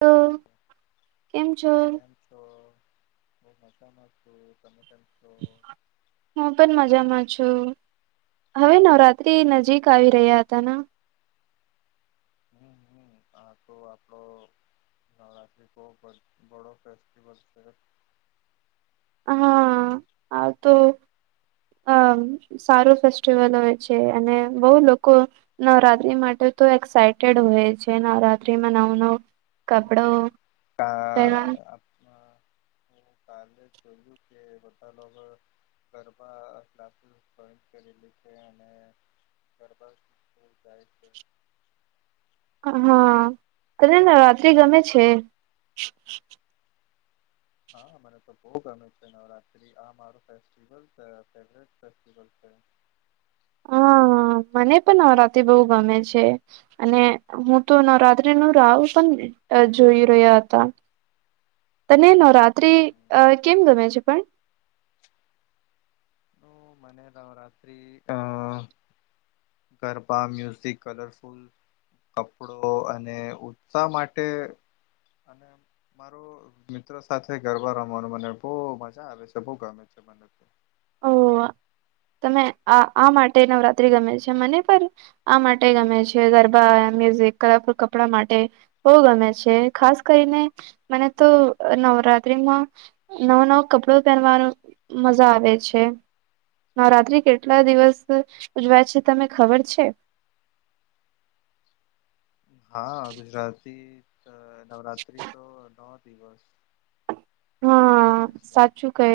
તો કેમ છો? કેમ છો? હું મજામાં છું. તમે કેમ છો? હું પન મજામાં છું. હવે નવરાત્રી નજીક આવી રહ્યા હતા ના. હમ્મ-હમ્મ. આ તો આપણો નવરાત્રી બહુ [unintelligible] ફેસ્ટિવલ છે. હા. આવ તો અમ્મ. સારું ફેસ્ટિવલ હોય છે. અને બહુ લોકો નવરાત્રી માટે તો એક્સાઈટેડ હોય છે. નવરાત્રીમાં નવ-નવ [unintelligible] પહેરવા કાલે જોયું કે બધા લોકો ગરબા [unintelligible] રીતે. અને ગરબા [unintelligible] અહા. તને નવરાત્રિ ગમે છે? હા. મને તો બહુ ગમે છે નવરાત્રી. આ મારો ફેસ્ટિવલ [unintelligible] ફેવરેટ ફેસ્ટિવલ છે. [inaudible] હા મને પણ નવરાતી બહુ ગમે છે. અને હું તો નવરાત્રી નું રાવ પણ જોઈ રહ્યા હતા. તને નવરાત્રી હમ. અહ કેમ ગમે છે પણ? અહ મને નવરાત્રી અહ ગરબા, મ્યુઝિક, કલરફુલ કપડો અને ઉત્સાહ માટે અને મારો મિત્રો સાથે ગરબા રમવાનું મને બહુ મજા આવે છે, બહુ ગમે છે મને. ઓહ તમે આ-આ માટે નવરાત્રી ગમે છે. મને પણ આ માટે ગમે છે. ગરબા, એ મ્યુઝિક ક્લબ, કપડા માટે બહુ ગમે છે. ખાસ કરીને મને તો નવરાત્રીમાં નવો-નવો કપડો પહેરવાનો મજા આવે છે. નવરાત્રી કેટલા દિવસ ઉજવાય છે તને ખબર છે? હા. ગુજરાતી તો નવરાત્રી તો નો દિવસ. હા ઉજવાય છે સાચું કહે,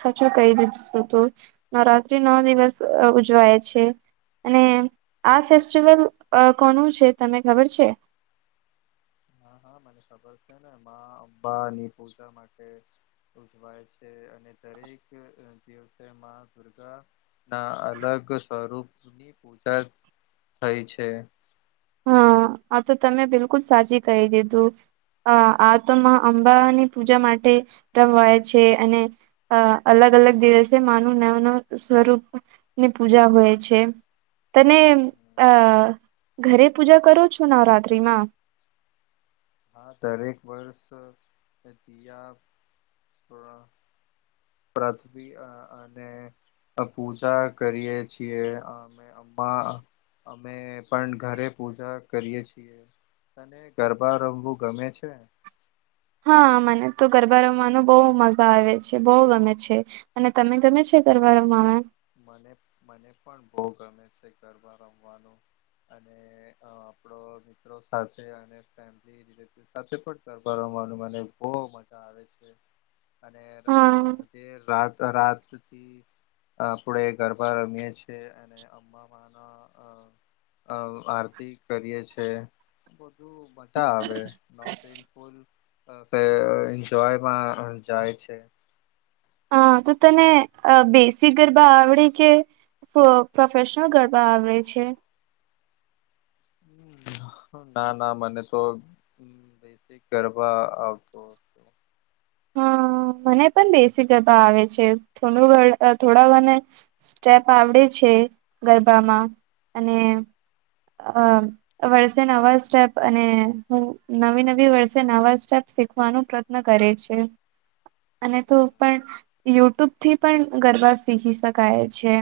સાચું કહી દીધીશું તું. નવરાત્રી નવ દિવસ ઉજવાય છે. અને આ ફેસ્ટિવલ અહ કોનું છે તને ખબર છે? હા, હા મને ખબર છે ને. મા અંબા ની પૂજા માટે ઉજવાય છે. અને દરેક દસ દિવસ તેમાં દુર્ગાના અલગ સ્વરૂપની ની પૂજા થાય છે. હા. આ તો તમે બિલકુલ સાચી કહી દીધું. અહ આ તો માં અંબા ની પૂજા માટે રમવાય છે. અને અહ અલગ-અલગ દિવસે માનું નવું-નવું સ્વરૂપ ની પૂજા હોય છે. તને અહ ઘરે પૂજા કરો છો નવરાત્રીમાં? હા દરેક વર્ષ [inaudible] થોડા પૃથ્વી અહ અને પૂજા કરીએ છીએ. અમે રમવા અમે પણ ઘરે પૂજા કરીએ છીએ. તને ગરબા રમવું ગમે છે? હા મને તો ગરબા રમવાનો બહુ મજા આવે છે. બહુ ગમે છે. અને તમે ગમે છે ગરબા રમવાના? મને-મને પણ બઉ ગમે છે ગરબા રમવાનું. અને અહ આપણો મિત્રો સાથે અને [unintelligible] [unintelligible] સાથે પણ ગરબા રમવાનું મને બોઉ મજા આવે છે. અને હા [unintelligible] રાત રાતથી આપણેે ગરબા રમીએ છીએ. અને અંબામાંનો અહ-અહ-અહ આરતી કરીએ છે. [unintelligible] બધા આવે [unintelligible] [unintelligible] એન્જોયમાં જાય છે. હા. તો તને અહ બેસીક ગરબા આવડે કે ફ પ્રોફેશનલ ગરબા આવડે છે? ના, ના. મને તો બેઝીક ગરબા આવતો. હતો હા. મને પણ બેઝીક ગરબા આવે છે. થોડું ઘણ થોડા ઘને સ્ટેપ આવડે છે ગરબામાં. અને અમ્મ વર્ષે નવા સ્ટેપ અને હું નવી-નવી વર્ષે નવા સ્ટેપ શીખવાનું પ્ર યત્ન કરે છે. અને તો પણ યુટ્યુબ થી પણ ગરબા શીખી શકાય છે.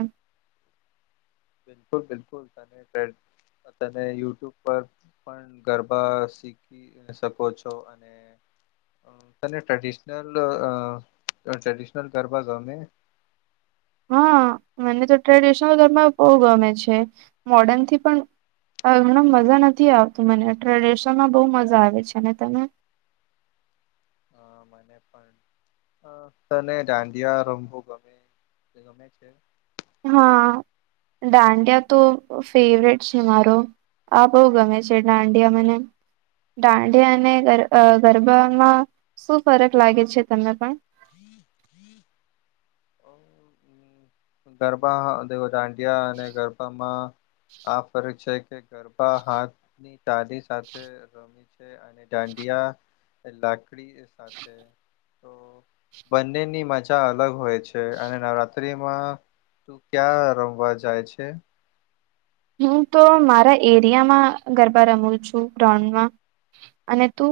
બિલકુલ-બિલકુલ. તનેે [unintelligible] [unintelligible] તને યુટ્યુબ પર પણ ગરબા શીખી [unintelligible] શકો છો. અને અહ તને ટ્રેડિશનલ અહ ટ્રેડિશનલ ગરબા ગમે? હા. મને તો ટ્રેડિશનલ ગરબા બહુ ગમે છે. મોર્ડર્નથી પણ [unintelligible] મજા નથી આવતી મને. ટ્રેડિશનલમાં બઉ મજા આવે છે. અને તને? હા મને પણ. અહ તને દાંડિયા રમવુ ગમે [inaudible] ગમે છે? હા. દાંડિયા તો ફેવરેટ છે મારો. આ બહુ ગમે છે દાંડિયા મને. દાંઢિયા અને અ ગર-ગરબામાં શું ફરક લાગે છે તમને પણ [inaudible] ગરબા અ દેવ દાંડિયા અને ગરબામાં આ ફરક છે, કે ગરબા હાથની તાદી સાથે રમી અને દાંડિયા લાકળી સાથે તો બંનેની મજા અલગ હોય છે અને નવરાત્રીમાં તું ક્યાં રમવા જાય છે હું તો મારા એરિયામાં ગરબા રમું છું ગ્રઉન્ડમાં, અને તું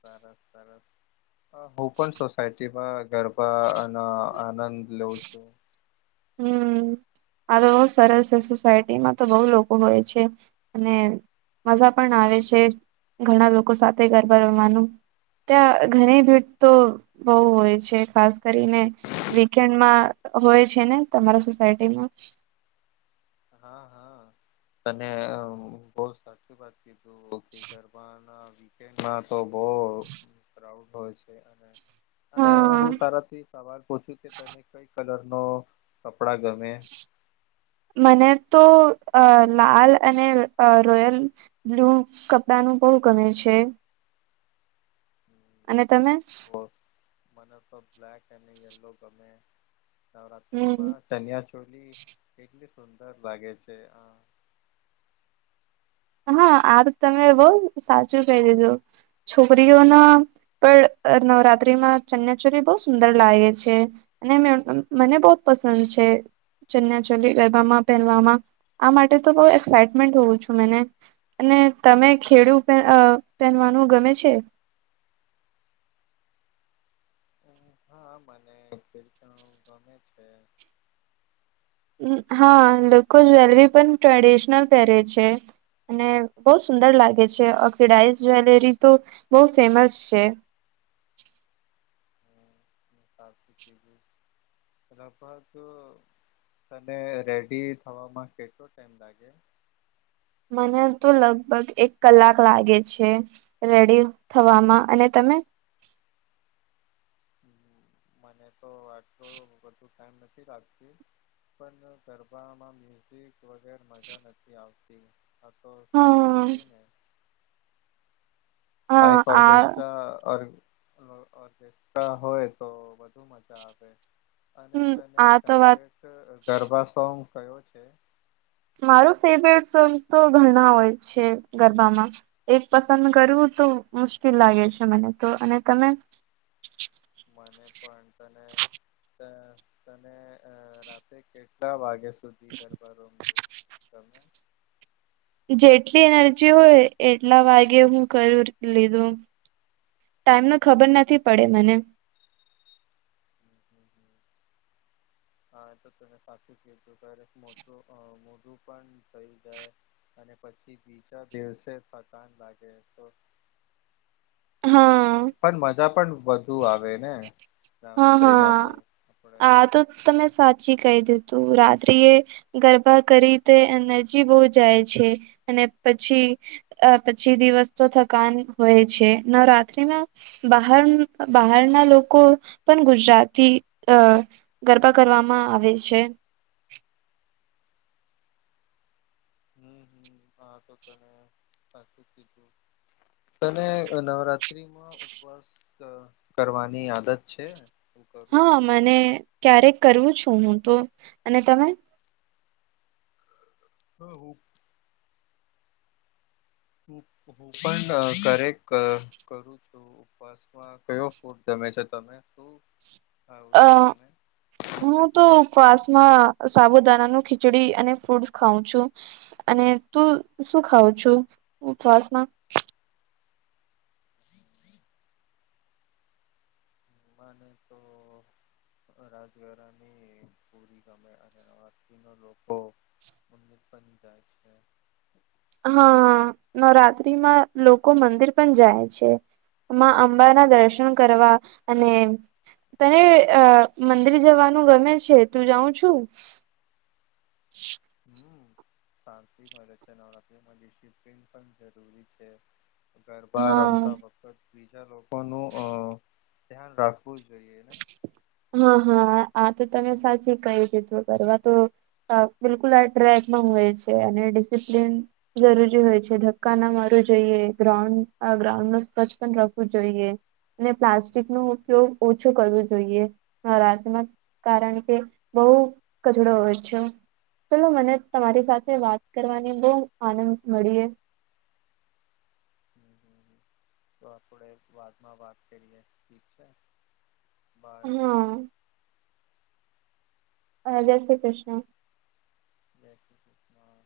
સરસ, સરસ અ હું પણ સોસાયટી માં ગરબા અન આનંદ લઉ છું હમ્મ આ લો સરસ સે સોસાયટીમાં તો બો લોકો હોય છે, અને મજા પણ આવે છે, ઘણા લોકો સાથે ગરબા રમવાનું ત્યાં ઘણી ભીડ તો બો હોય છે, ખાસ કરીને વીકેન્ડમાં હોય છે ને તમારા સોસાયટીમાં હા, હા તને અ હું બો સાચી વાત કીધું કે ગરબા ના વીકેન્ડમાં તો બો ક્રાઉડ હોય છે, અને અને હા હું તારાથી સવાલ પૂછું કે તને કઈ કલર નો કપડા ગમે મને તો અ લાલ અને અ રોયલ બ્લુ કપડા નું બો ગમે છે અને તમે બોલ મને તો બ્લાક અને યેલો ગમે નવરાત્રી માં હમ ચન્યા ચોલી કેટલી સુંદર લાગે છે આ હા, આ તો તમે બોવ સાચું કેય દીધું છોકરીઓના પર અ નવરાત્રીમાં ચન્યાચોરી બોવ સુંદર લાગે છે અને મેં અ મને બો પસંદ છે ચન્યા ચોલી ગરબામાં પેરવામાં આ માટે તો, બો એક્સાઈટમેન્ટ હોવું જુએ ને અને તમે ખેડુ પેર અ પેહેનવાનું ગમે છે હા મને પેલું ગમે છે હા લોકો જ્વેલરી પણ ટ્રેડિશનલ પેરે છે, અને બો સુંદર લાગે છે ઓક્સિડાઇઝ જ્વેલરી તો બો ફેમસ છે હા, હમ લગભગ તને રેડી થવામાં કેટલો ટાઈમ લાગે મને તો લગભગ એક કલાક લાગે છે રેડી થવામાં, અને તમે મને તો આટલો બધું ટાઈમ નથી લાગતી પણ ગરબામાં મ્યુઝિક વગેર મજા નથી આવતી આ તો સાચુ હા કેવ ને હા લઇફ આ ઓરકેસ્ટ્રા ઓર અ ઓર્કેસ્ટ્રા હોય તો વધુ મજા આવે અને હમ તને આ તો વાત ફેવરેટ ગરબા સોંગ કયો છે મારું ફેવરેટ સોંગ તો ઘણા હોય છે ગરબામાં એક પસંદ કરવું તો મુશ્કિલ લાગે છે મને તો, અને તમે મને પણ તને, ત અ તને અ રાતે કે ટલા વાગે સુધી ગરબા રવમુ ગમે જેટલી એનર્જી હોય એટલા વાગે હું કરું લીધું. ટાઈમ નો ખબર નથી પડે મને. હા, એ તો તને સાચું કીધું. [unintelligible] પણ થઈ જાય. અને પછી બીજા દિવસે થકાન લાગે. તો હા પન-પન મજા પણ વધુ આવે ને હા નવરાત્રિમાં હા તો આપણે. આ તો તમે સાચી કહી દીધું તું. રાત્રિ એ ગરબા કરી તે એનર્જી બહુ જાય છે. અને પછી અહ પછી દિવસ તો થકાન હોય છે. નવરાત્રીમાં બહાર-બહારના લોકો પણ ગુજરાતી અહ ગરબા કરવામાં આવે છે. હમ્મ-હમ્મ. આ તો તને સાચું કીધું. તને નવરાત્રીમાં ઉપ વાસ ક કરવાની આદત છે? હું કરું હા છું મને ક્યારેક કરવું છું હું તો. અને તમે? હા હું તું હું પણ કરેક કરું છું. ઉપવાસ કયો ફૂડ ગમે છે તમે? શું ખાવ અ છો તમે? હું તો ઉપવાસમાં સાબુદાના નો ખીચડી, અને ફ્રૂટસ ખાઉં છું. અને તું શું ખાવ છું ઉપવાસ માં? મને તો આ રાજગરાની પૂરી ગમે. અને [inaudible] ના લોકો [inaudible] બની જાય છે. હા નવરાત્રીમાં લોકો મંદિર પણ જાય છે. માં અંબા ના દર્શન કરવા. અને તને અહ મંદિર જવાનું ગમે છે? તું જાઉં છું? [inaudible] હમ્મ. શાંતિ મળે છે. નવરાત્રિમાં ડિસીપ્લીન પણ જરૂરી છે. ગરબા હા રમતા વખત બીજા લોકો નું અહ ધ્યાન રાખવું જોઈએ ને. હા, હા. આ તો તમે સાચી કહી દીધું. [unintelligible] અહ બિલકુલ આ ટ્રેકમાં હોઈએ છે. અને ડિસિપ્લીન જરૂરી હોય છે. ધક્કા ના મારવું જોઈએ, ગ્રાઉન્ડ અહ ગ્રાઉન્ડ નું સ્વચ્છ પણ રાખવું જોઈએ. ને પ્લાસ્ટિક નો હમ ઉપયોગ ઓછો કરવો જોઈએ. નવરાત્રિમાં. કારણ કે બહુ કચરો હોય છો. ચલો મને તમારી સાથે વાત કરવાની બહુ આનંદ મળીએ. હમ [unintelligible] વાતમાં વાત કરીએ. ઠીક છે? બાય હા. અહ જય શ્રી કૃષ્ણ. જય કૃષ્ણ